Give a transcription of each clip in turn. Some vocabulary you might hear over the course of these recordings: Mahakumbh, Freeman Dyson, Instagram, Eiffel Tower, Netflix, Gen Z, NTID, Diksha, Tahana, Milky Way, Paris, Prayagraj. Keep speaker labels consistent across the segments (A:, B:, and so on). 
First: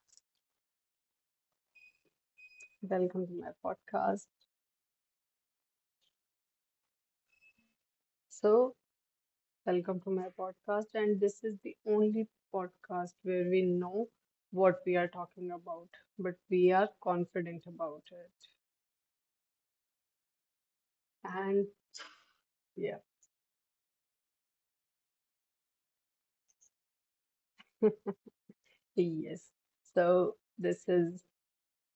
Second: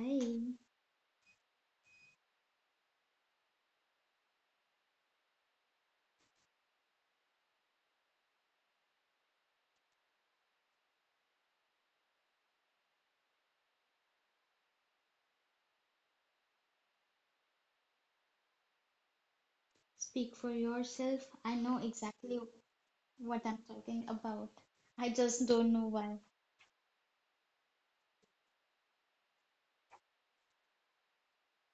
A: Hi,
B: Welcome to my podcast. So, welcome to my podcast, and this is the only podcast where we know what we are talking about, but we are confident about it.
A: speak for yourself. I
B: And
A: know exactly
B: yeah,
A: what I'm talking about. I just don't know why.
B: yes. So, this is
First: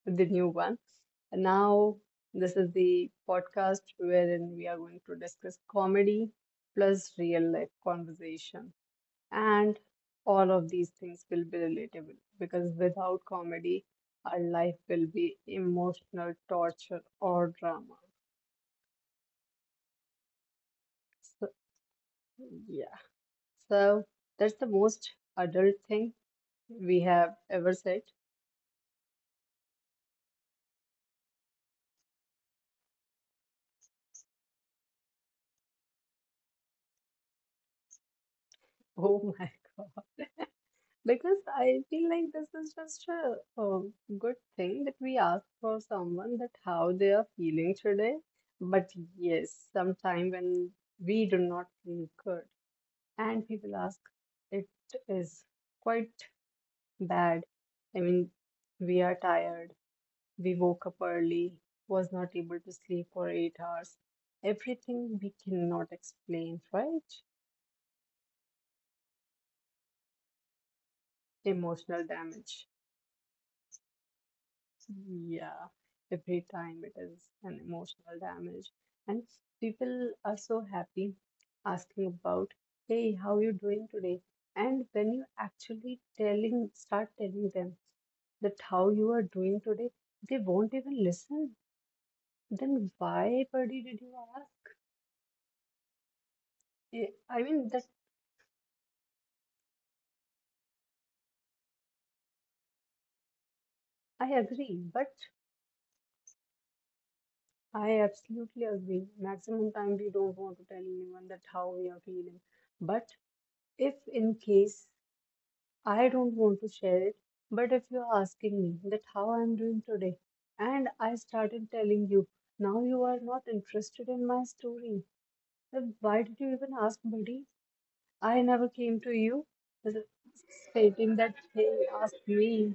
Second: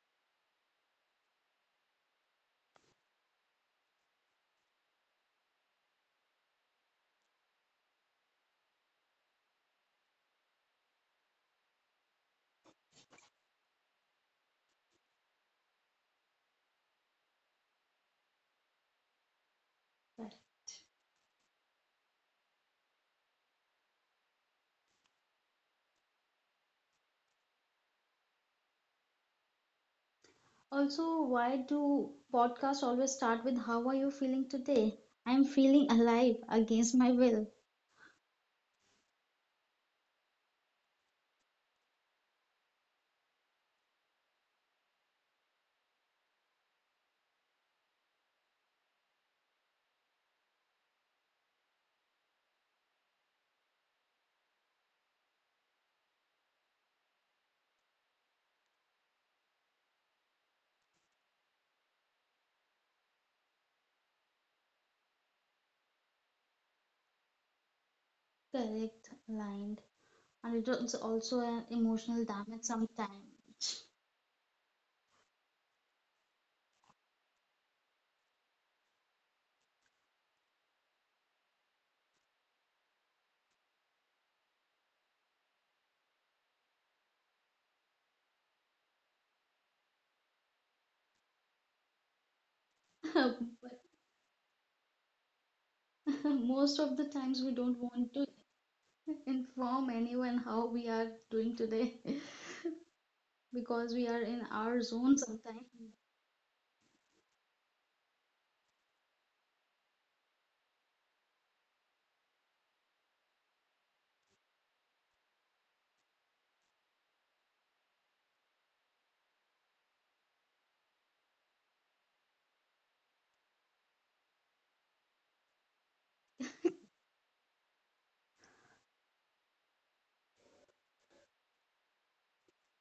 B: the new one. And now, this is the podcast wherein we are going to discuss comedy plus real life conversation. And all of these things will be relatable because without comedy, our life will be emotional torture or drama.
A: But
B: So, yeah. So that's the most adult thing we have ever said.
A: also, why do podcasts always start with how are you feeling today? I'm feeling alive against my will.
B: Oh my God. Because I feel like this is just a good thing that we ask for someone that how they are feeling today. But yes, sometime when we do not feel good, and people ask it is quite bad, I mean, we are tired, we woke up early, was not able to sleep for 8 hours, everything we cannot explain, right?
A: Correct, aligned. And it is also an
B: Emotional
A: emotional damage
B: damage.
A: sometimes.
B: Yeah, every time it is an emotional damage. And people are so happy asking about, hey, how you doing today? And when you actually telling, start telling them that how you are doing today, they won't even listen. Then why,
A: But
B: buddy, did you ask?
A: most of the
B: Eh,
A: times we
B: I
A: don't
B: mean, that
A: want to inform anyone how we are doing today because we are in
B: I
A: our
B: agree,
A: zone
B: but
A: sometimes.
B: I absolutely agree. Maximum time we don't want to tell anyone that how we are feeling. But if in case I don't want to share it, but if you're asking me that how I'm doing today, and I started telling you, now you are not interested in my story, then why did you even ask, buddy? I never came to you uh, stating that, hey, ask me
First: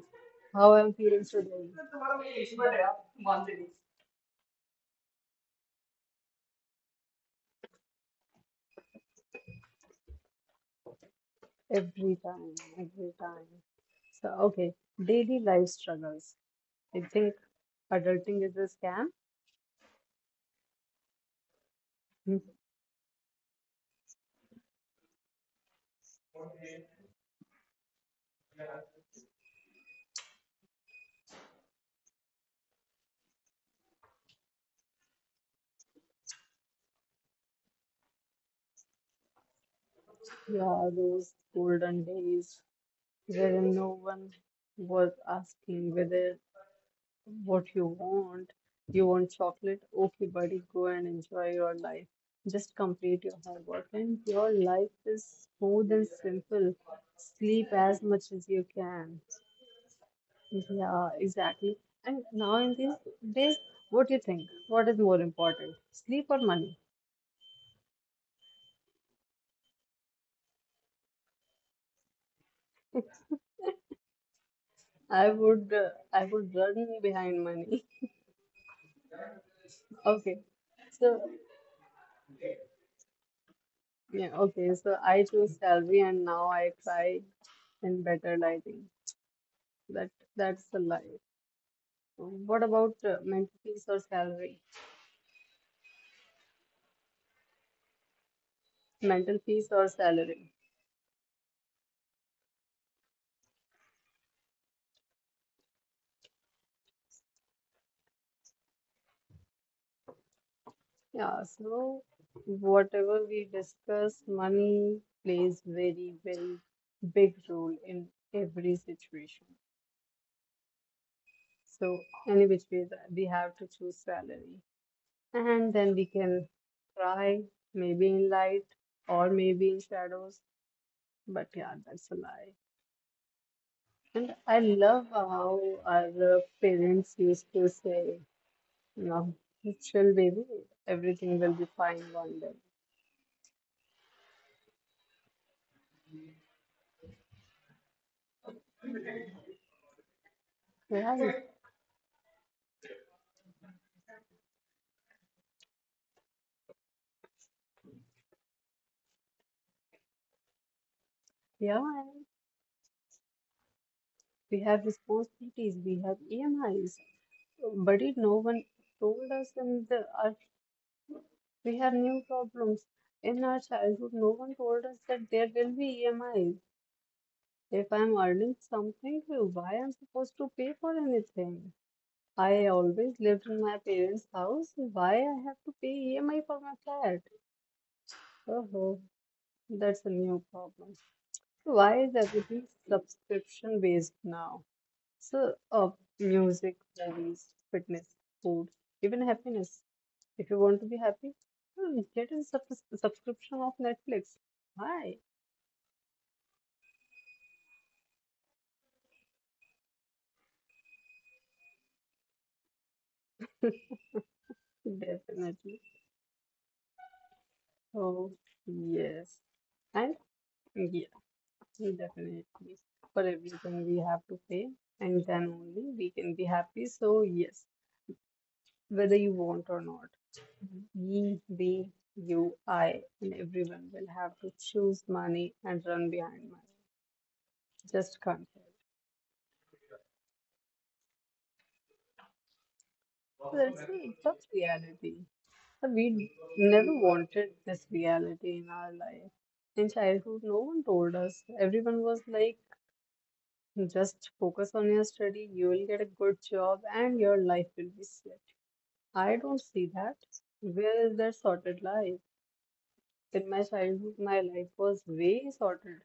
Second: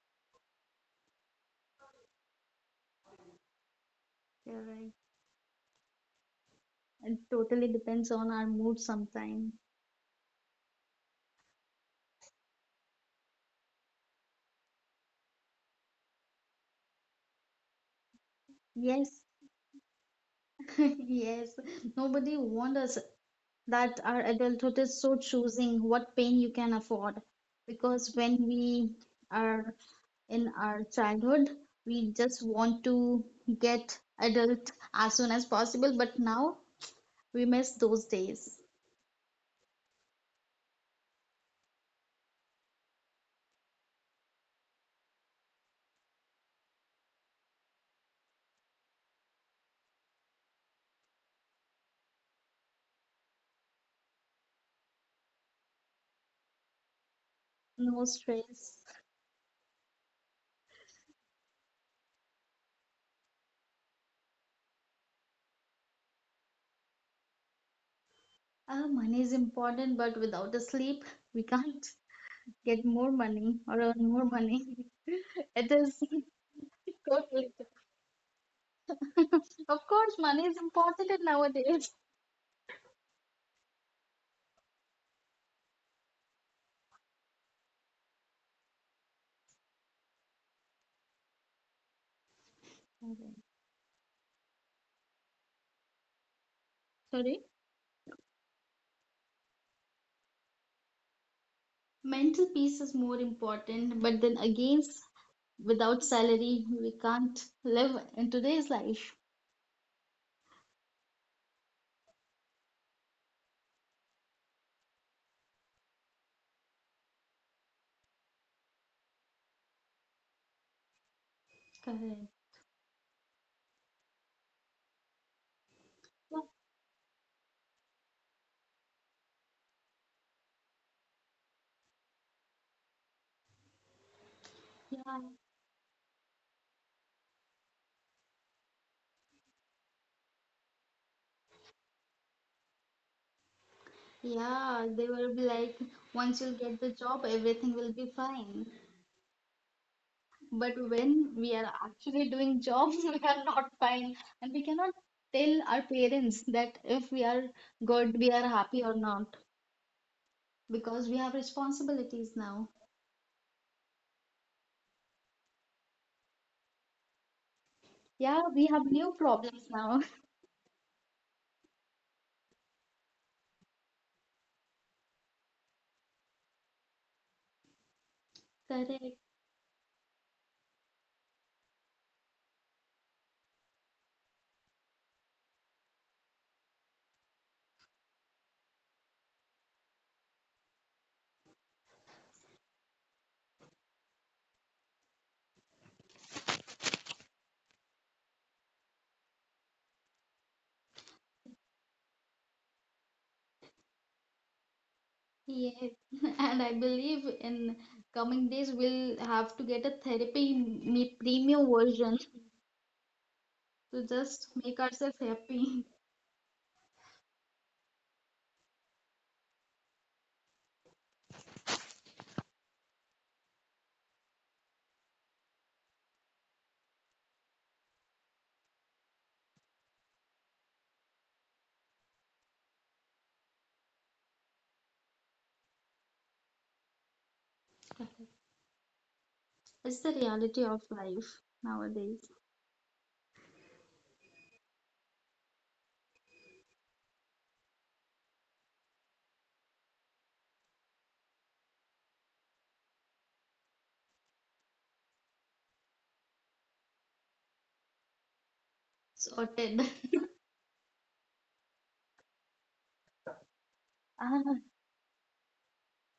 B: how I'm feeling today.
A: Correct. It totally depends on our mood sometimes.
B: Every time, every time. So, okay, daily life struggles. I think adulting is a scam.
A: Yes, yes. Nobody warned us that our adulthood is so choosing what pain you can afford. Because when we are in our childhood, we just want to get adult as soon as possible. But now we miss those days.
B: Yeah, those golden days wherein no one was asking whether what you want. You want chocolate? Okay, buddy, go and enjoy your life. Just complete your homework, and your life is smooth and simple. Sleep
A: No
B: as much as you
A: stress.
B: can. Yeah, exactly. And now in these days, what do you think? What is more important, sleep or money?
A: Money is important, but without the sleep, we can't get more money or earn more money.
B: I
A: It
B: would, uh,
A: is
B: I would run behind
A: totally
B: money.
A: Of course,
B: Okay.
A: money is important
B: So
A: nowadays.
B: Yeah, okay. So I choose salary and now I try in better lighting. That that's the life. What about
A: Correct.
B: mental peace or salary?
A: Sorry.
B: Mental peace or salary?
A: Mental peace is more important, but then again, without salary, we can't live in today's life.
B: Yeah, so whatever we discuss, money plays very, very big role in every situation. So
A: Correct.
B: any which way that we have to choose salary. And then we can cry, maybe in light or maybe in shadows. But yeah, that's a lie. And I
A: Yeah, yeah,
B: love how our parents used to say, you know, chill, baby, everything will be fine one day.
A: yeah, they will be like, once you get the job, everything will be fine. But when we
B: Right?
A: are actually doing jobs, we are not fine. And we cannot tell our parents that if we are good, we are happy or not, because we have
B: Yeah,
A: responsibilities now.
B: we have responsibilities, we have EMIs, but
A: Yeah,
B: it, no
A: we have
B: one
A: new
B: told
A: problems
B: us,
A: now.
B: we have new problems. In our childhood, no one told us that there will be EMIs. If I'm earning
A: Correct.
B: something, why I'm supposed to pay for anything? I always lived in my parents' house. Why I have to pay EMI for my flat? Oh, that's a new problem. So why is everything subscription based now? So, uh, Music, movies, fitness, food, even happiness. If you want to be happy, hmm, get a subscription of Netflix. Why?
A: Yes. And I believe in coming days we'll have to get a therapy me premium version to just make ourselves happy.
B: Definitely. Oh yes. And definitely. For everything we have to pay, and then only we can be happy. So, yes, whether you want or not, we, we, you, I, and everyone will have to choose money and run behind money. Just can't help.
A: It's the reality of life nowadays.
B: That's the tough reality. But We never wanted this reality in our life. In childhood, no one told us. Everyone was like, just focus on your study, you will get a good job, and your life will be set. I don't
A: Sorted.
B: see that. Where is that sorted life? In my childhood, my
A: Ah,
B: life was way sorted.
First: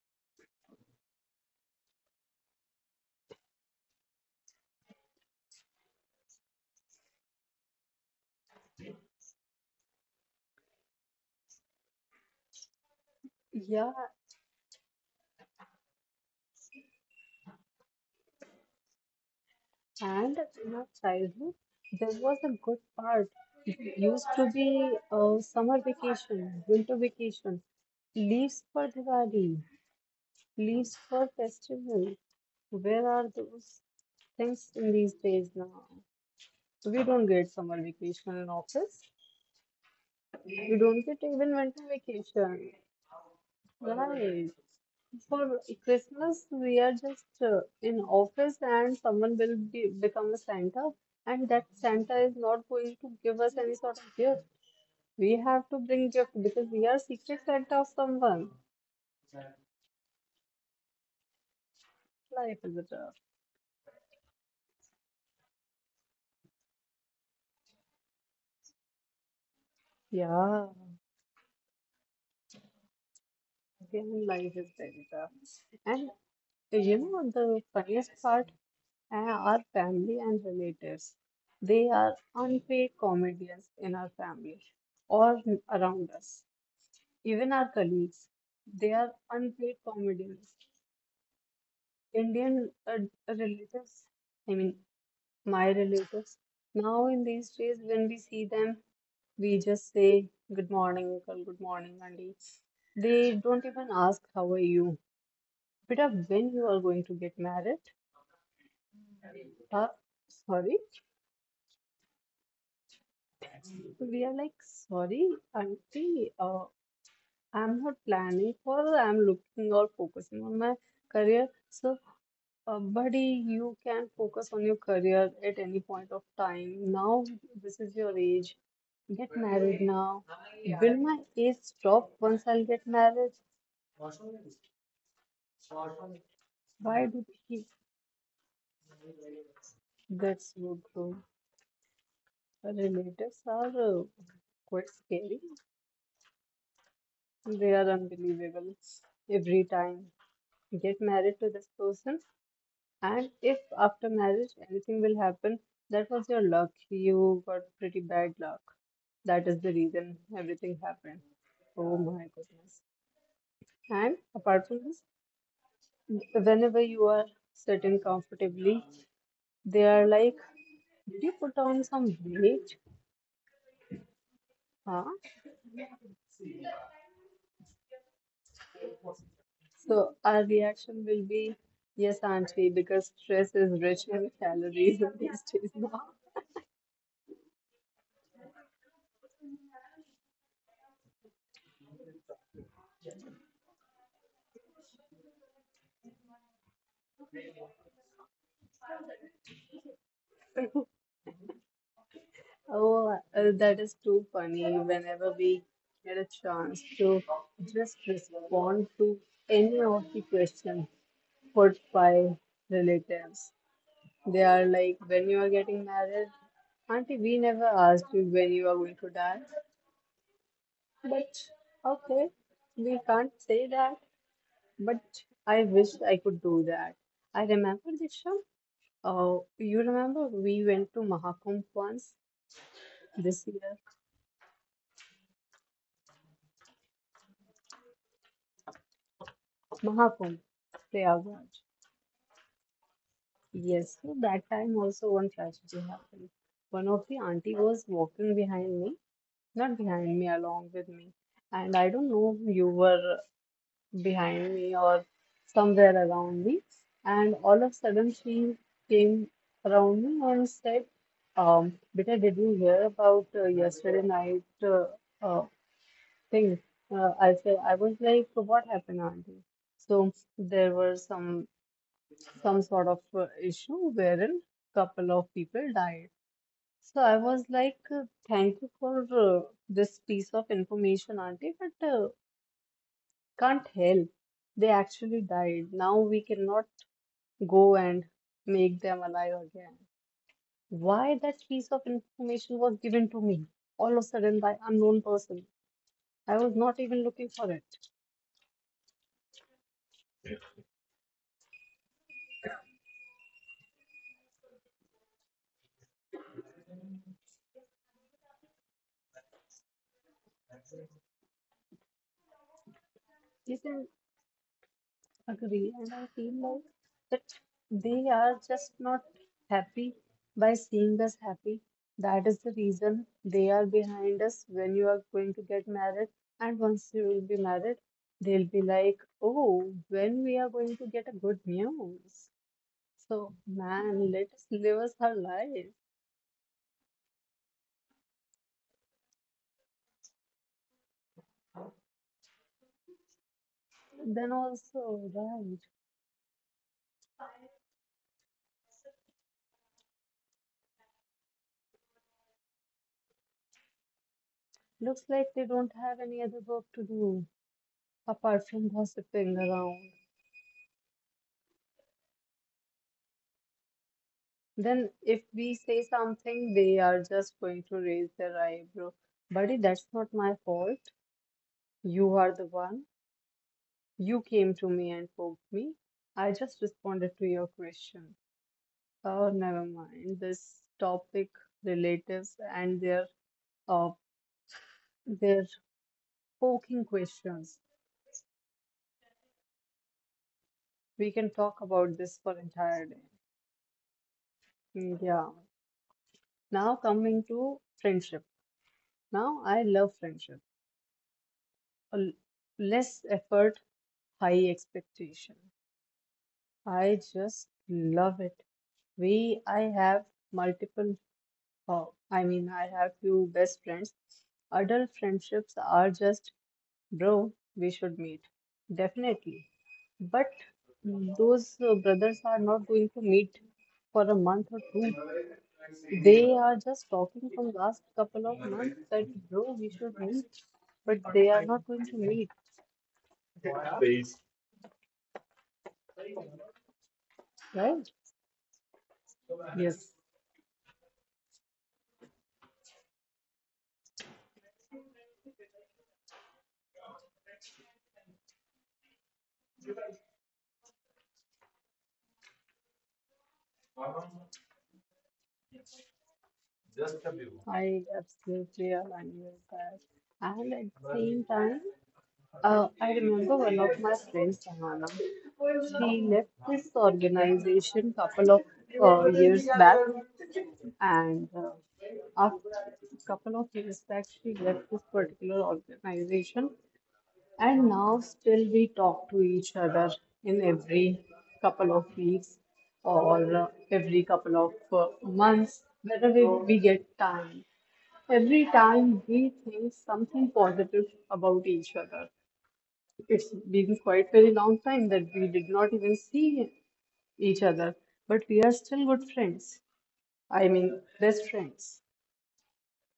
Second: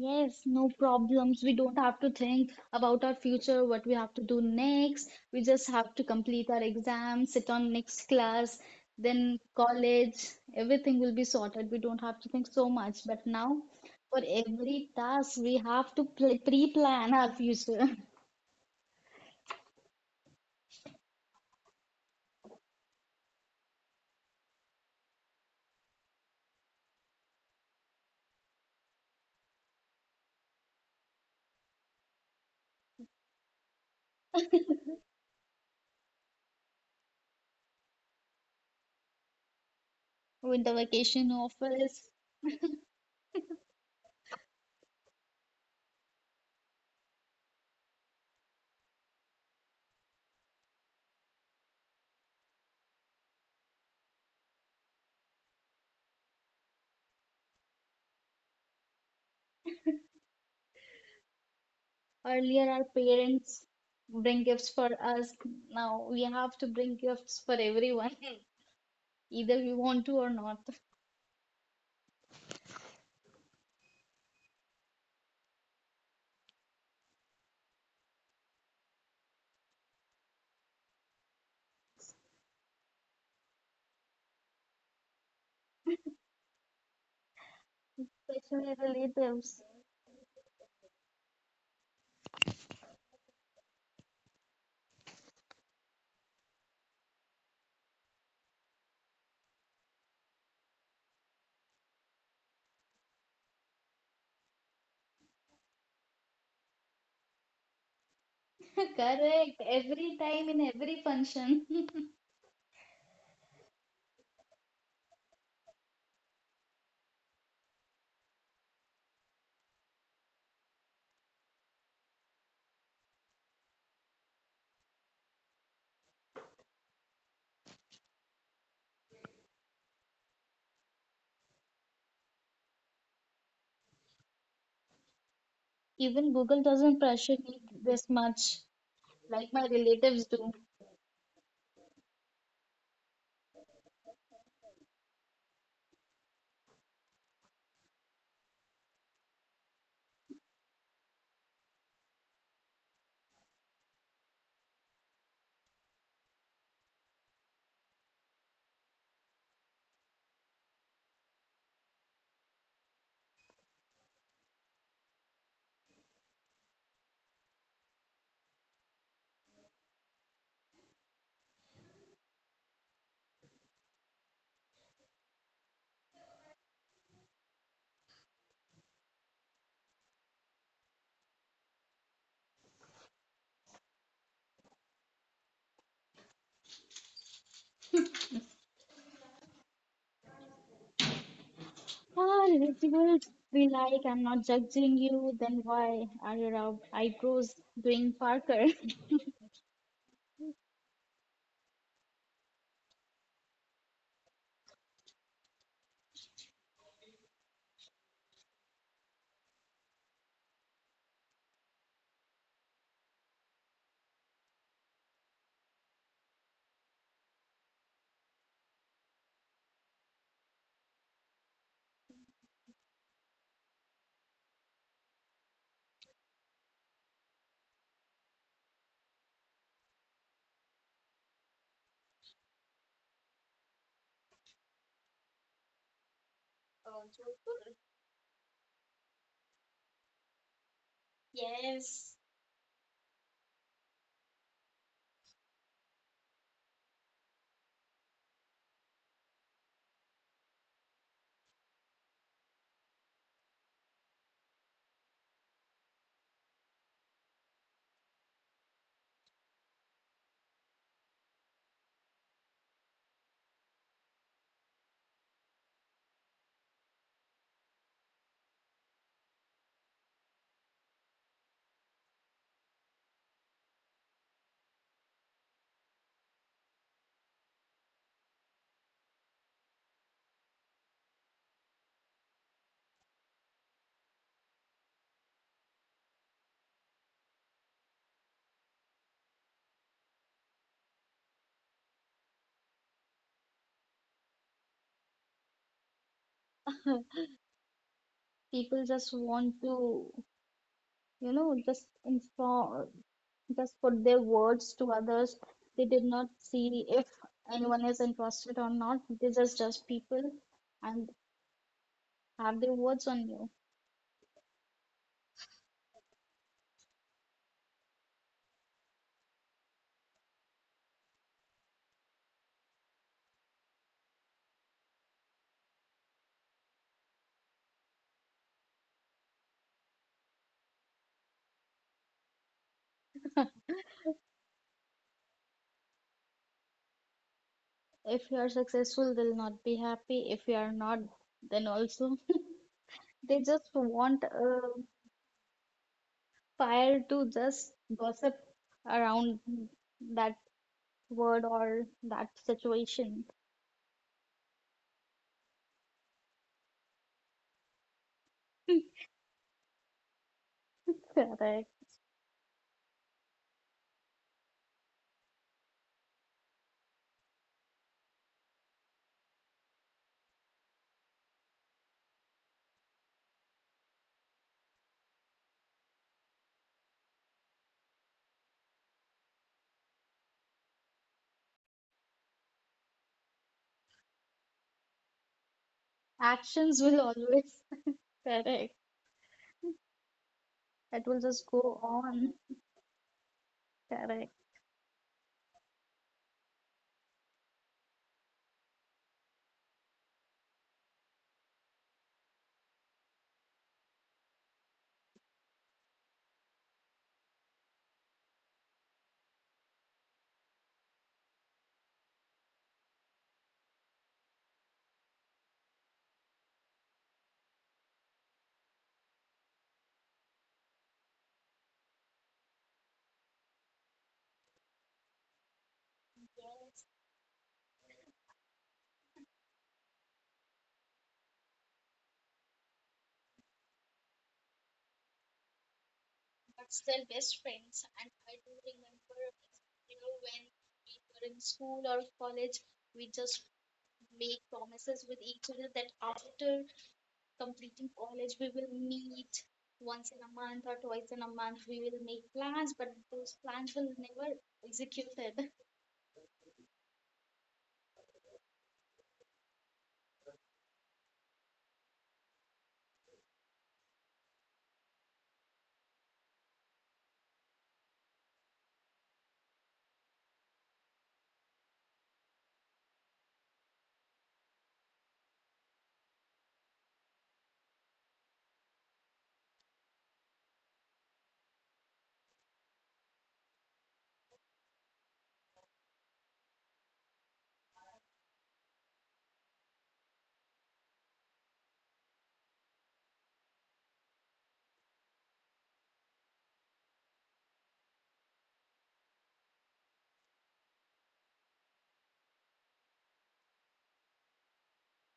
A: yes, no problems. We don't have to think about our future, what we have to do next. We just have to complete our exam, sit on next class, then college. Everything will be sorted. We don't have to think so much. But now,
B: Yeah,
A: for every task, we have to pre-plan our future.
B: and in our childhood, there was a good part. It used to be summer vacation, winter vacation, leaves for Diwali, leaves for festival. Where are those things in these days now? We don't get summer vacation in office.
A: Winter
B: We don't
A: vacation
B: get even
A: offers.
B: winter vacation. Right. For Christmas, we are just in office and someone will be, become a Santa, and that Santa is not going to give us any sort of gift. We have to bring gift because we are secret Santa of someone.
A: Earlier, our
B: Life is tough.
A: parents bring gifts for us. Now we have to bring gifts for everyone, either we want to or not,
B: Yeah, again, life is very tough. And you know the funniest part, our family and relatives, they are unpaid comedians in our family or around us. Even our
A: especially
B: colleagues,
A: relatives.
B: they are unpaid comedians. Indian relatives, I mean, my relatives, now in these days, when we see them, we just say, good morning, uncle, good morning, auntie. They don't even ask, how are you? But when you are going to get married,
A: Correct. Every
B: uh,
A: time in every
B: sorry,
A: function.
B: we are like, sorry, auntie, I'm not planning for, I'm looking or focusing on my career. So, uh, buddy, you can focus on your career at any point of time. Now, this is your age. Get married now. Will my age stop once I'll get married?
A: Even Google doesn't pressure
B: Why do
A: me
B: people
A: this much, like my relatives do.
B: that's so though? Relatives are quite scary. They are unbelievable every time. Get married to this person. And if after marriage anything will happen, that was your luck. You got pretty bad luck. That is the reason everything happened. Oh my goodness. And apart from this, whenever you are sitting comfortably, they are like, did you put on some weight? Huh? So our reaction will be, yes, auntie, because stress is rich in calories these days now.
A: Ah, relatives be like, I'm not judging you, then why are your eyebrows doing Parker.
B: Oh, that is too funny. Whenever we get a chance to just respond to any of the questions put by relatives, they are like, when you are getting married, auntie, we never asked you when you are going to die. But okay, we can't say that. But I wish I could do that. I remember this show. Oh, you remember we went to Mahakumbh once this year? Mahakumbh, Prayagraj.
A: Yes.
B: Yes, so that time also one tragedy happened. One of the auntie was walking behind me, not behind me, along with me. And I don't know, you were behind me or somewhere around me. And all of a sudden she came around me and said, beta, did you hear about yesterday night uh, thing? I was like, what happened, auntie? So there were some sort of issue wherein couple of people died. So I was like, thank you for this piece of information, auntie, but can't help. They actually died. Now we cannot go and make them alive again. Why that piece of information was given to me all of a sudden by unknown person? I was not even looking for it.
A: People just want to, just inform, just put their words to others. They did not see if anyone is interested or not. They just judge people, and have their words on you.
B: You see, agree. And I feel like that they are just not happy by seeing us happy. That is the reason they are behind us when you are going to get married. And once you will be married, they'll be like, oh, when we are going to get a good news. So, man, let us live us her life.
A: If you are successful, they'll not be happy. If you are not, then also they just want a
B: Then also, right,
A: fire to just gossip around that word or that situation.
B: looks like they don't have any other work to do apart from gossiping around.
A: Correct.
B: Then, if we say something, they are just going to raise their eyebrow. Buddy, that's not my fault. You are the one. You came to me and poked me. I just responded to your question. Oh, never mind. This topic, relatives and uh, their poking
A: Actions will
B: questions.
A: always correct.
B: We
A: That will
B: can
A: just
B: talk
A: go
B: about this for
A: on.
B: entire day.
A: Correct.
B: Mm, yeah. Now coming to friendship. Now I love friendship. A l- Less effort, high expectation. I just love it. I have multiple, oh, I mean, I have few best friends. Adult friendships are just, bro, we should meet. Definitely. But mm, those brothers are not going to meet for a month or two. They are just talking from last couple of months that, bro, we should meet. But they are not going to meet,
A: But still best friends. And I do remember, when we
B: right?
A: were in school or college, we just make promises with each other that after completing college, we will meet once in a month or twice in a month. We will make plans, but those plans will never executed.
B: Just a view. I absolutely align with that. And at the But same time, I remember one of my friends, Tahana, she left this organization couple of years back, and after couple of years back, she left this particular organization, and now still we talk to each other in every couple of weeks or every couple of months, whenever we get time. Every time we think something positive about each other, it's been quite very long time that we did not even see each other, but we are still good friends. I mean, best friends.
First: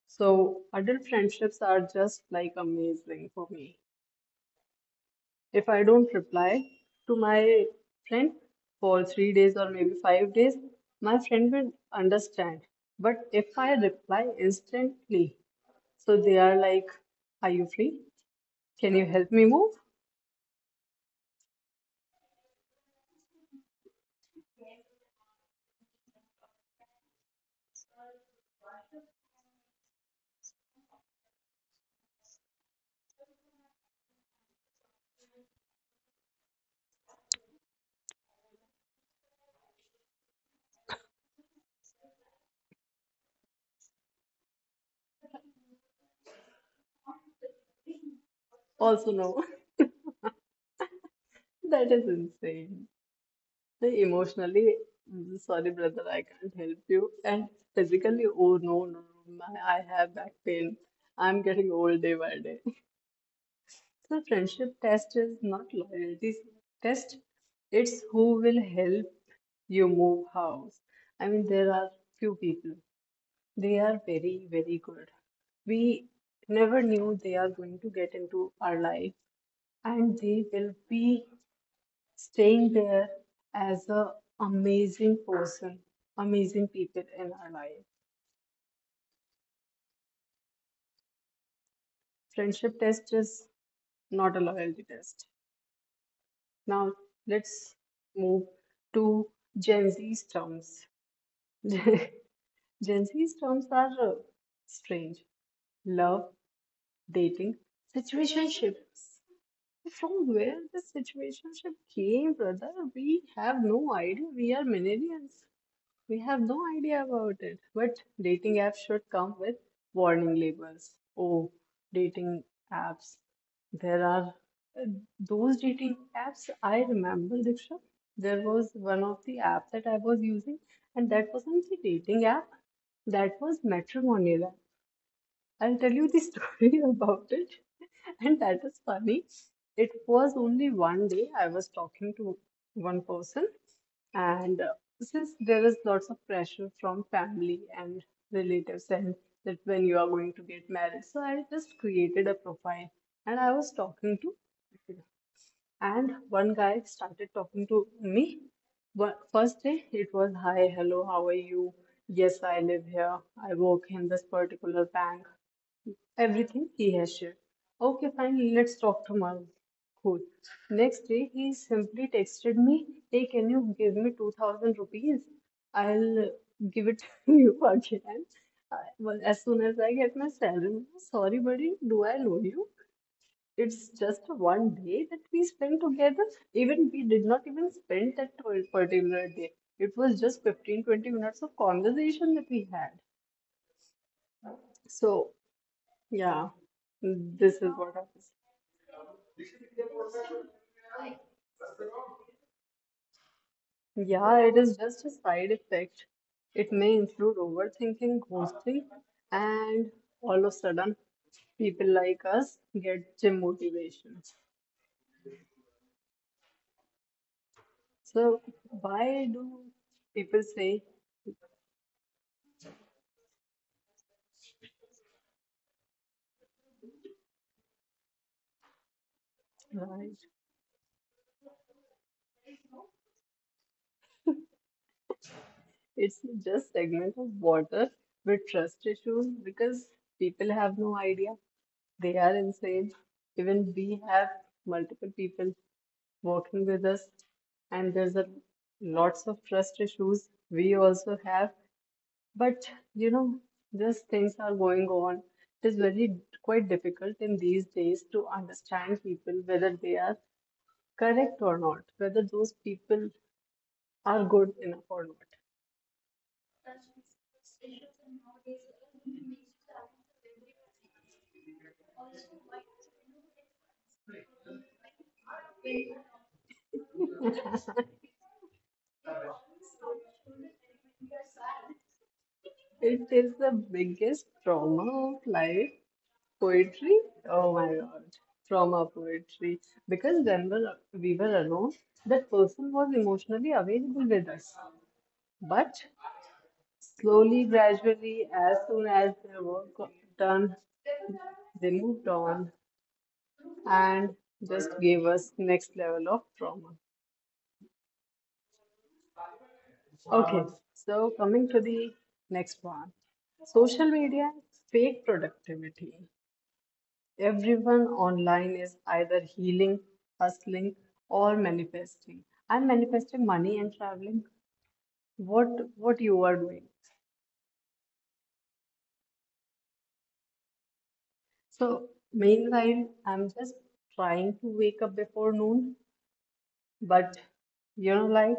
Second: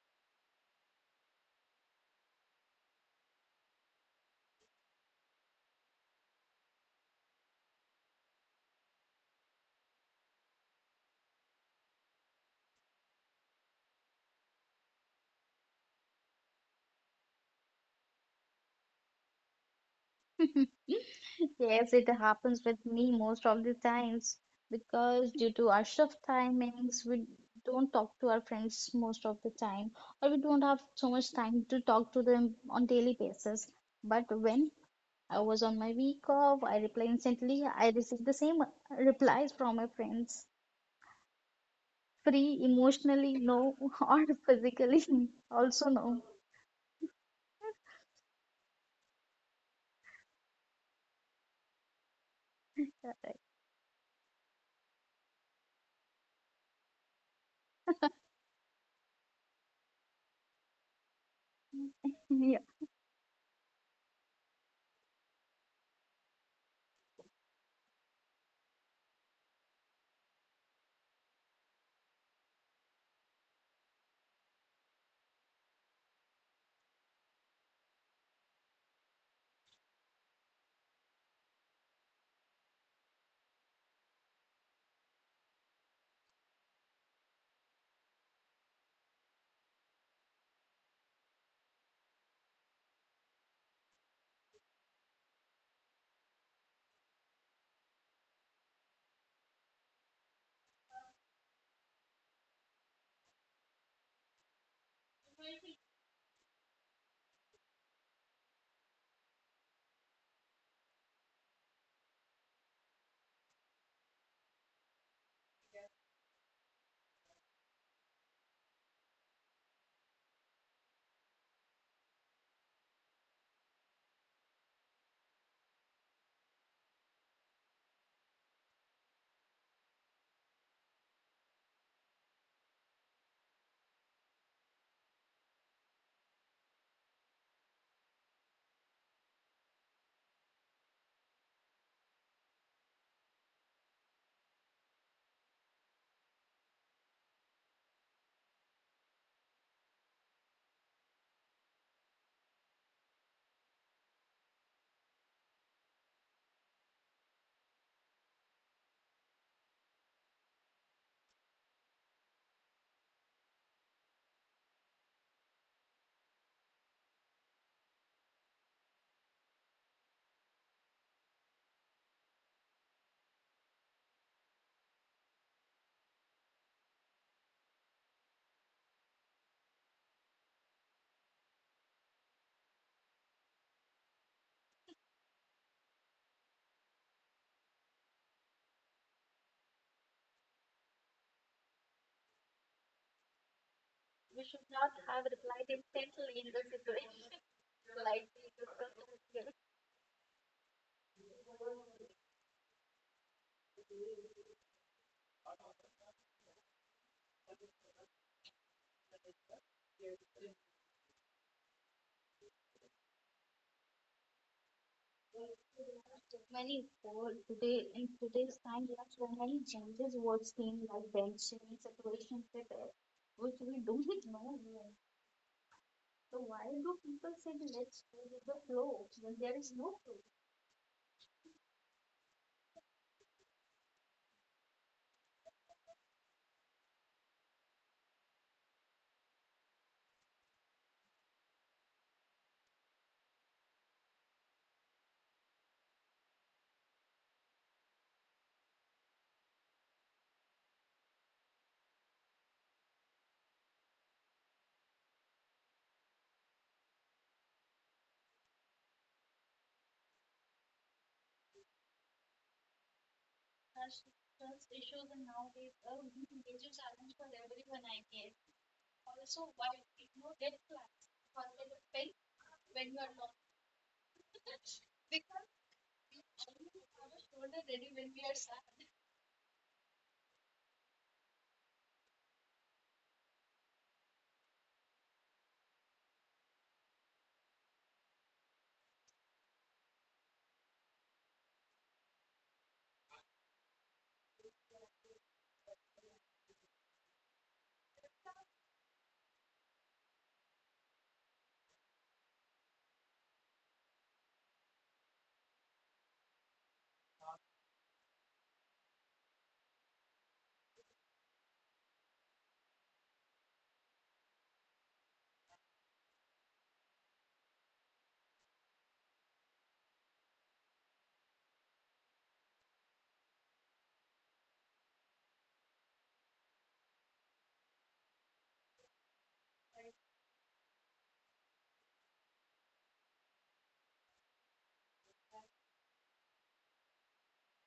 B: So adult friendships are just like amazing for me. If I don't reply to my friend for 3 days or maybe 5 days, my friend will understand. But if I reply instantly, so they are like, "Are you free? Can you help me move?"
A: Yes, it happens with me most of the times because due to our shift timings, we don't talk to our friends most of the time, or we don't have so much time to talk to them on daily basis. But when I was on my week off, I reply instantly. I received the same replies from my friends. Free emotionally no or physically also no.
B: Also, no. That is insane.
A: Correct.
B: The emotionally, "Mm, sorry, brother, I can't help you." And physically, oh no, no, no, my, I have back pain. I'm getting old day by day.
A: Yeah,
B: So, friendship test is not loyalty test, it's who will help you move house. I mean, there are few people, they are very, very good. We never knew they are going to get into our life and they will be staying there as an amazing person, amazing people in our life. Friendship test is not a loyalty test. Now let's move to Gen Z's terms. Gen Z's terms are strange. Love, dating, situationships. From where the situationship came, brother, we have no idea. We are millennials. We have no idea about it, but dating apps should come with warning labels. Oh, dating apps. There are uh, those dating apps I remember, Diksha. There was one of the app that I was using, and that wasn't the dating app, that was matrimonial app. I'll tell you the story about it. And that is funny. It was only one day I was talking to one person, and since there is lots of pressure from family and relatives, and that when you are going to get married, so I just created a profile and I was talking to, people. And one guy started talking to me. First day, it was, "Hi, hello, how are you? Yes, I live here. I work in this particular bank." Everything he has shared. "Okay, fine, let's talk tomorrow. Good." Next day, he simply texted me, "Hey, can you give me 2,000 rupees? I'll give it to you again. I, well, as soon as I get my salary." Sorry, buddy, do I owe you? It's just one day that we spent together. Even we did not even spend that particular day. It was just 15 to 20 minutes of conversation that we had. So, yeah, this is what happens. Yeah, it is just a side effect. It may include overthinking, ghosting, and all of a sudden, people like us get gym motivation. So, why do people say, right, it's just segment of water with trust issues? Because people have no idea. They are insane. Even we have multiple people working with us and there's a lots of trust issues we also have, but you know, just things are going on. It is very quite difficult in these days to understand people whether they are correct or not, whether those people are good enough or
A: also why we know red flags are going to fail when you are not with it. Because we already have a
B: not.
A: shoulder ready when we are sad.
B: It is the biggest trauma of life. Poetry? Oh my God. Trauma poetry. Because we were alone, that person was emotionally available with us. But slowly, gradually, as soon as their work got done, they moved on and just gave us next level of trauma. Okay, so coming to the next one. Social media, fake productivity. Everyone online is either healing, hustling, or manifesting. I'm manifesting money and traveling. What what you are doing? So meanwhile, I'm just trying to wake up before noon, but you know, like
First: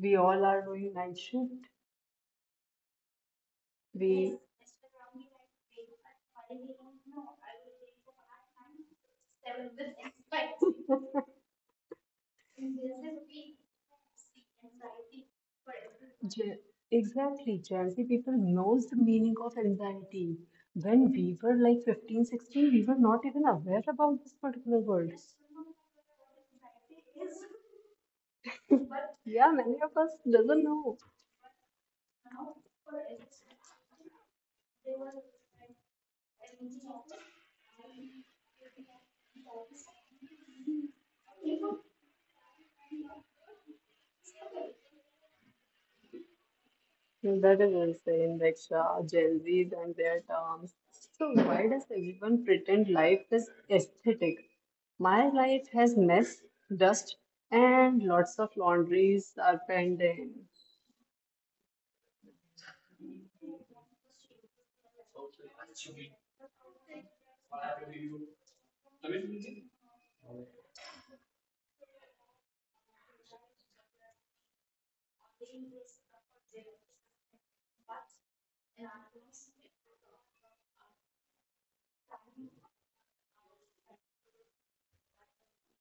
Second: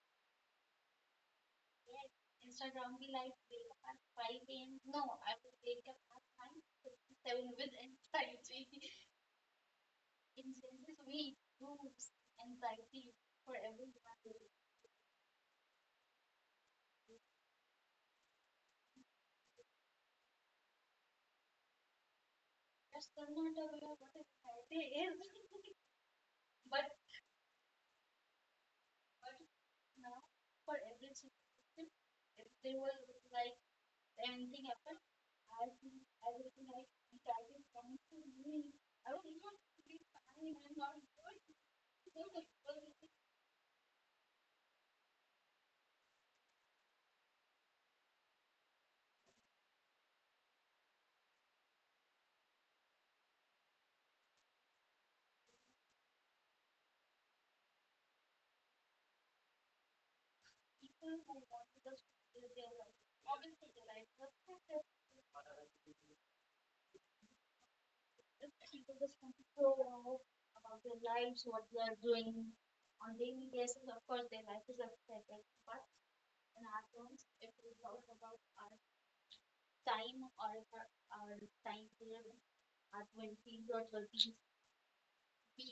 B: we all are doing night shift.
A: Yes. Instead, of be like, wake up at
B: We
A: 5 a.m. No, I will wake up at 9:57 with anxiety. Instances we use anxiety for everyone. You're
B: Ge- Exactly, Gen Z people knows the meaning of anxiety. When we were like 15, 16, we were not
A: still
B: even
A: not
B: aware
A: aware what
B: about this
A: anxiety
B: particular
A: is.
B: word.
A: but but
B: Yeah, many of
A: now
B: us doesn't
A: for
B: know.
A: every single person, if they were like anything happen, I think everything I think I is coming to me. I don't even feel fine. I'm not good. So the
B: That is insane, Diksha. Gen Zs and their terms. So why does everyone pretend life is aesthetic? My life has mess, dust, and lots of laundries are pending.
A: people who want to just live their life, obviously their life was better if people just want to go out about their lives, what they are doing on daily basis. Of course, their life is affected, but in our terms, if we talk about our time or if our time period, our twenties or thirties, we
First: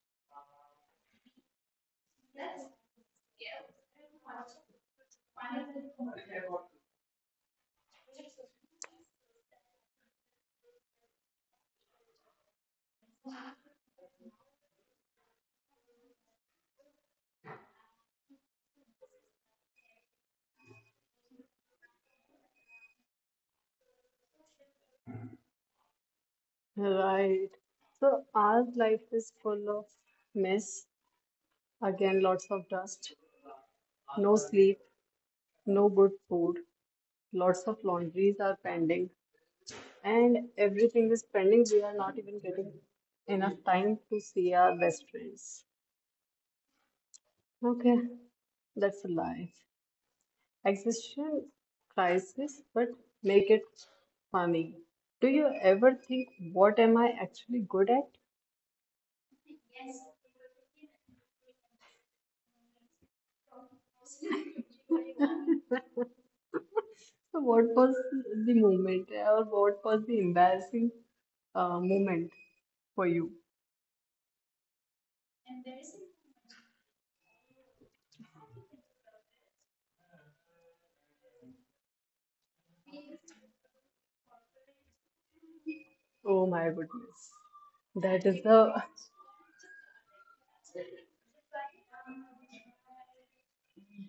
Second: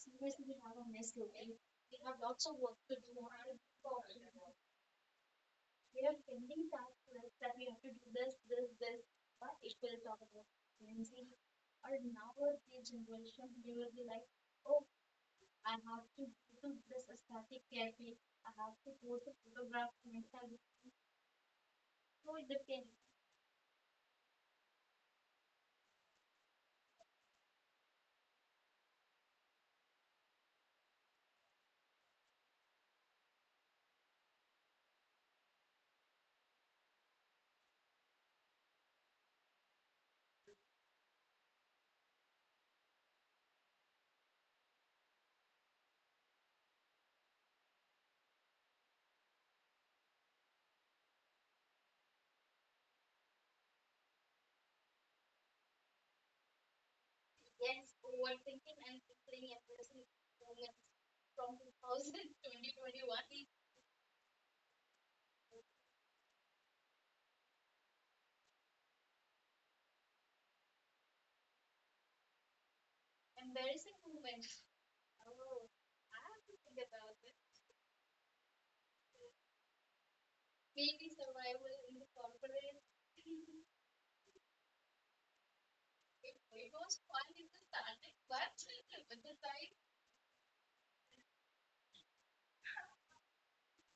A: so we have a mess. Day. We have lots of work to do and we are pending tasks like that we have to do this, this, this, but it will talk about Wednesday. Or now the generation, they will be like, oh, I have to do this aesthetic therapy. I have to post a photograph on Instagram. So it depends.
B: Right. So our life is full of mess. Again, lots of dust, no sleep, no good food, lots of laundries are pending, and everything is pending. We are not even getting enough time to see our best friends. Okay, that's a life. Existential crisis, but make it funny. Do you ever think, what am I actually good
A: Yes,
B: at?
A: overthinking and replaying embarrassing moments from 2000 2021.
B: So what was the moment or what was the embarrassing moment for you?
A: Embarrassing moments. Oh, I have to think about this. Mainly survival in the corporate.
B: Oh my
A: It was
B: goodness.
A: fun in the
B: That
A: starting,
B: is the
A: but with the time,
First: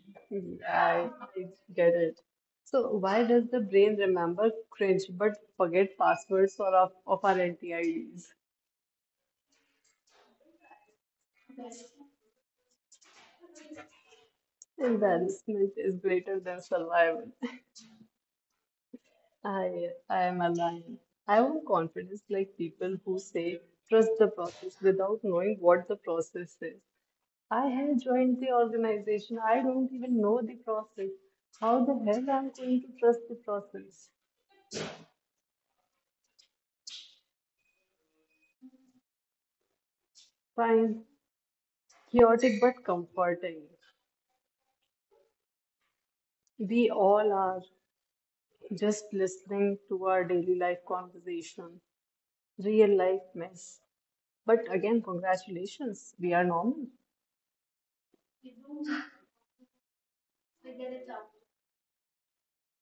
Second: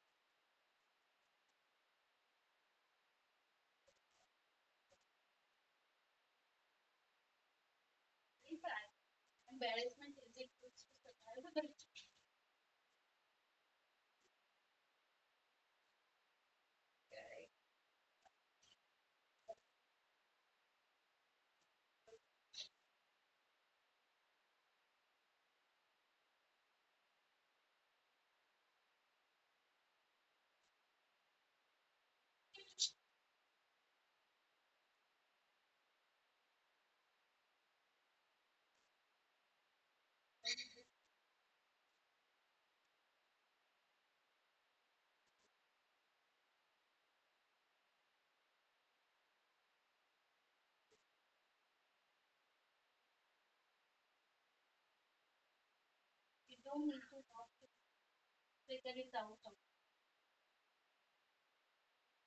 B: I, I get it. So why does the brain remember cringe but forget passwords or of our NTIDs?
A: embarrassment is it good to survive, but
B: Embarrassment is greater than survival. I am aligned. I want confidence like people who say trust the process without knowing what the process is. I have joined the organization. I don't even know the process. How the hell I'm going to trust the process? Fine, chaotic but comforting. We all are just listening to our daily life conversation, real life mess. But again, congratulations, we are normal.
A: you don't need to talk, figure it out.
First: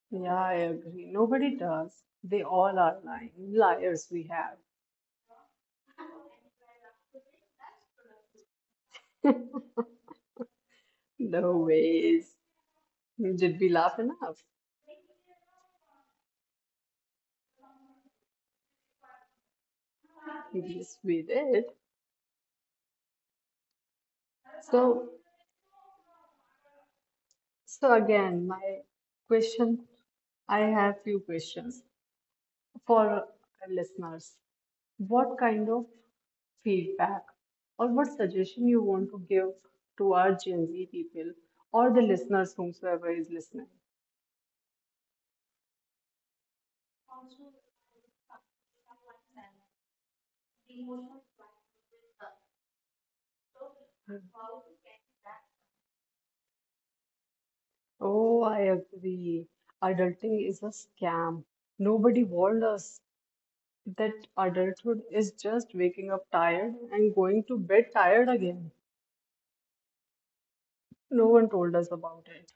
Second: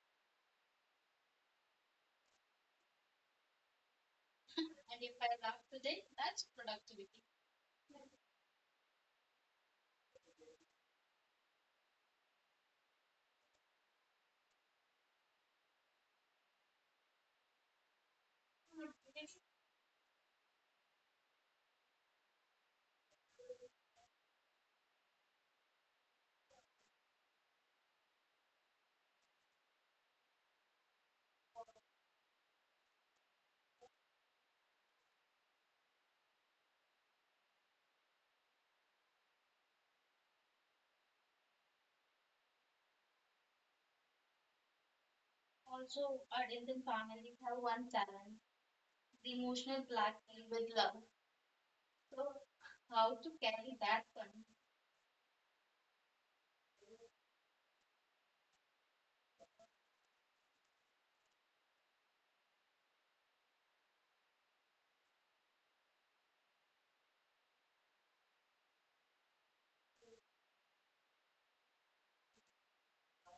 B: Yeah, I agree. Nobody does. They all are lying. Liars we have.
A: And if I laugh today, that's productivity.
B: No ways. Did we laugh enough? Yes, we did. So So again, my question, I have few questions for our listeners. What kind of feedback or what suggestion you want to give to our Gen Z people or the listeners whomsoever is listening?
A: Also our Indian families have one challenge, the emotional blackmail with love. So how to carry that one?
B: Oh, I agree. Adulting is a scam. Nobody warned us that adulthood is just waking up tired and going to bed tired again. No one told us about it.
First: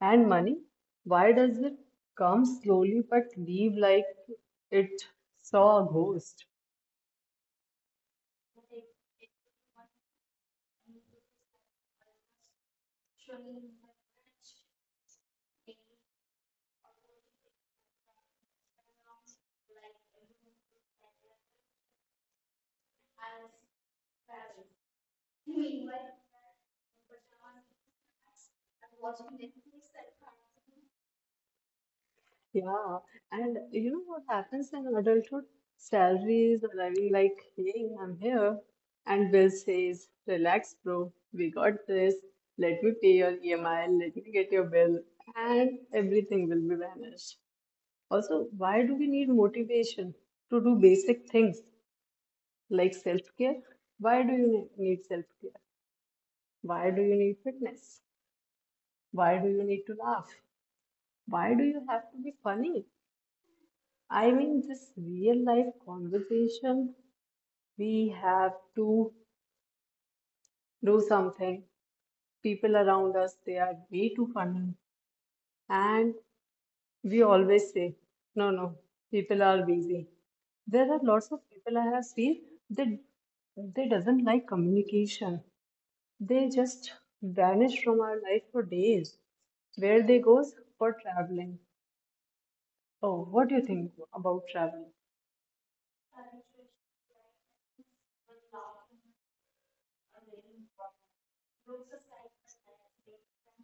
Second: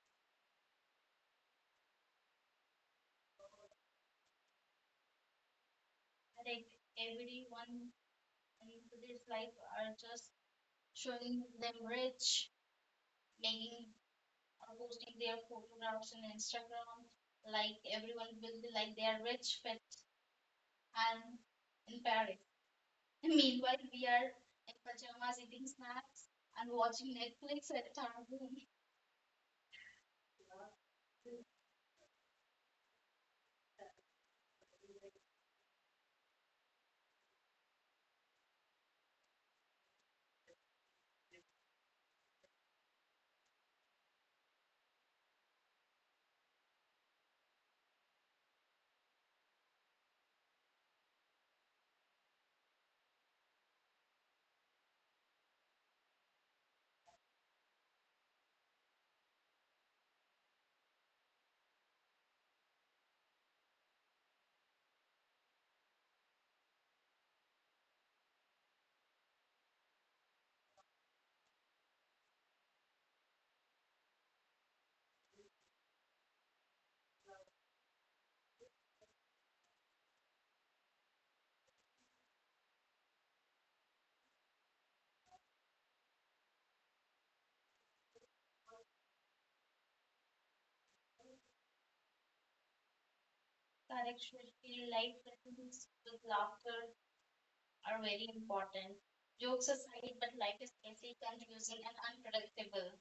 B: And money, why does it come slowly but leave like it saw a
A: Like
B: ghost?
A: everyone in today's life are just showing them rich, making posting their photographs on Instagram, like everyone will be like they are rich, fit, and in Paris. Meanwhile, we are in pajamas eating snacks and watching Netflix at our home.
B: Yeah, and you know what happens in adulthood? Salary is arriving like, "Hey, I'm here." And Bill says, "Relax, bro, we got this. Let me pay your EMI, let me get your bill," and everything will be vanished. Also, why do we need motivation to do basic things like self-care? Why do you need self-care? Why do you need fitness? Why do you need to laugh? Why do you have to be funny? I mean, this real life conversation, we have to do something. People around us, they are way too funny. And we always say, no, no, people are busy. There are lots of people I have seen, they, they doesn't like communication. They just vanish from our life for days. Where they goes for traveling, oh, what do you think about
A: That
B: travel?
A: actually feel like friends with laughter are very important. Jokes aside, but life is messy, confusing, and unpredictable.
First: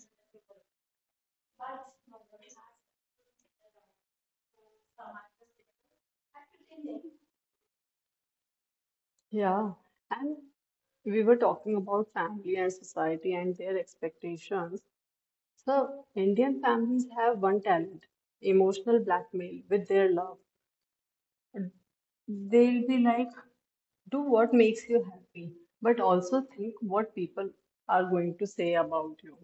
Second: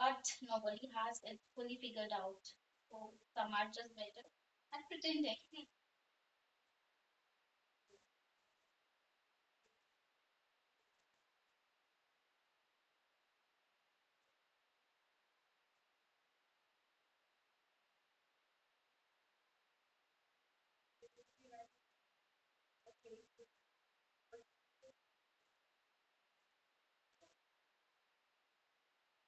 A: But nobody has it fully figured out. So some are just better at pretending.
B: Yeah, and we were talking about family and society and their expectations. So, Indian families have one talent, emotional blackmail with their love. They'll be like, "Do what makes you happy, but also think what people are going to say about you."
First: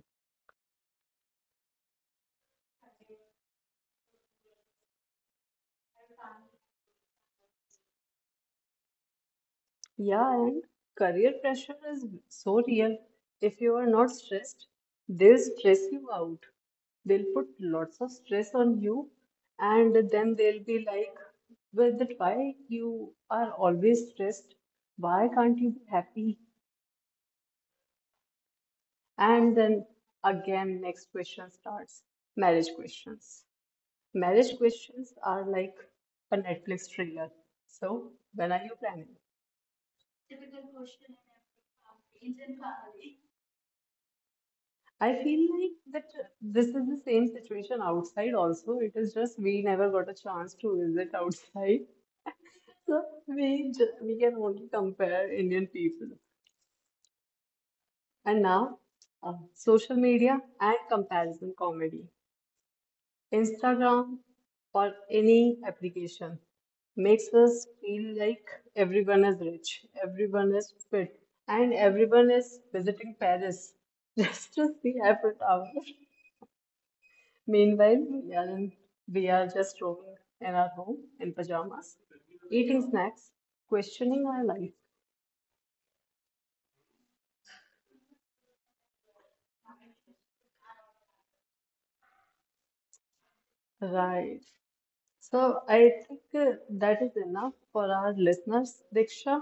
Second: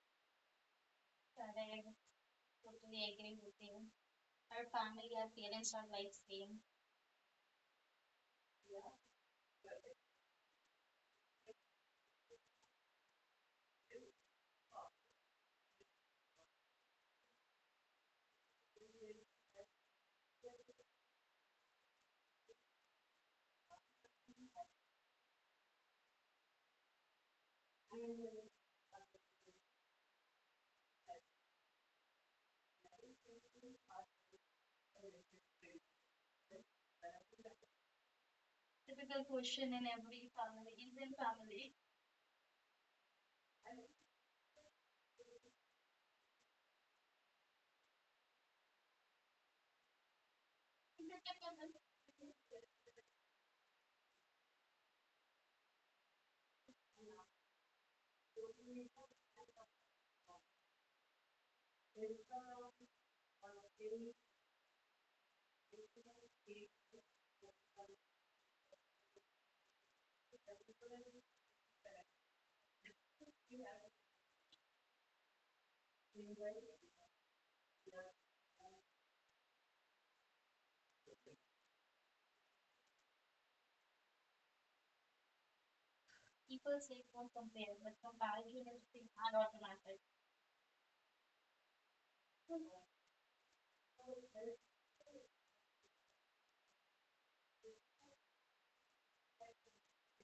B: Yeah, and career pressure is so real. If you are not stressed, they'll stress you out. They'll put lots of stress on you, and then they'll be like, "Well, that why you are always stressed? Why can't you be happy?" And then again, next question starts. Marriage questions. Marriage questions are like a Netflix trailer. So, when are you
A: Typical
B: planning?
A: question in every family, Indian family,
B: I feel like that this is the same situation outside also. It is just we never got a chance to visit outside. So we can only compare Indian people. And now, social media and comparison comedy. Instagram or any application makes us feel like everyone is rich, everyone is fit, and everyone is visiting Paris just to see Eiffel Tower. Meanwhile, Jan we are just roaming in our home in pajamas, eating snacks, questioning our life.
A: are automatic.
B: Right. So I think that is enough for our listeners. Diksha,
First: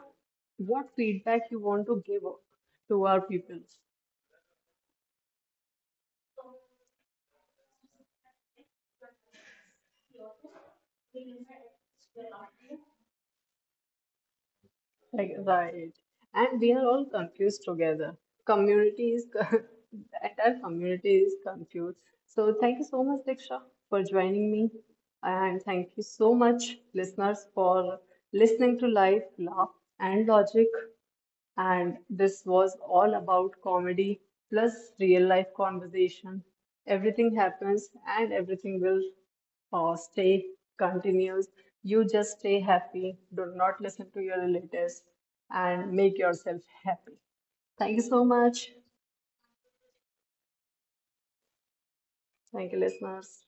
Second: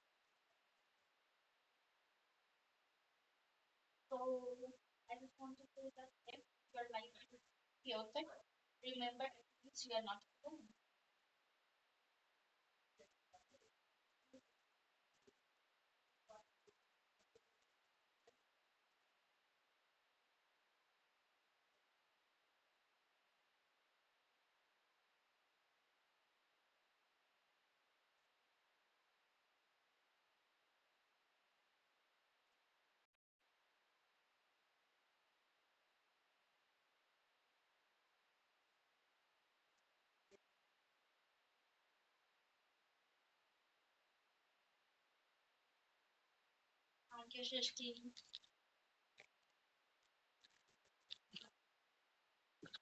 B: what feedback you want to give to our people?
A: So I just want to say that if your life is chaotic, remember at least you are not alone.
B: Like, right. And we are all confused together. Community is, the entire community is confused. So thank you so much, Diksha, for joining me. And thank you so much, listeners, for listening to Life, Laugh, and Logic. And this was all about comedy plus real life conversation. Everything happens and everything will stay continuous. You just stay happy, do not listen to your relatives, and make yourself happy. Thank
A: Thank
B: you
A: you,
B: so
A: Shashti.
B: much. Thank you, listeners.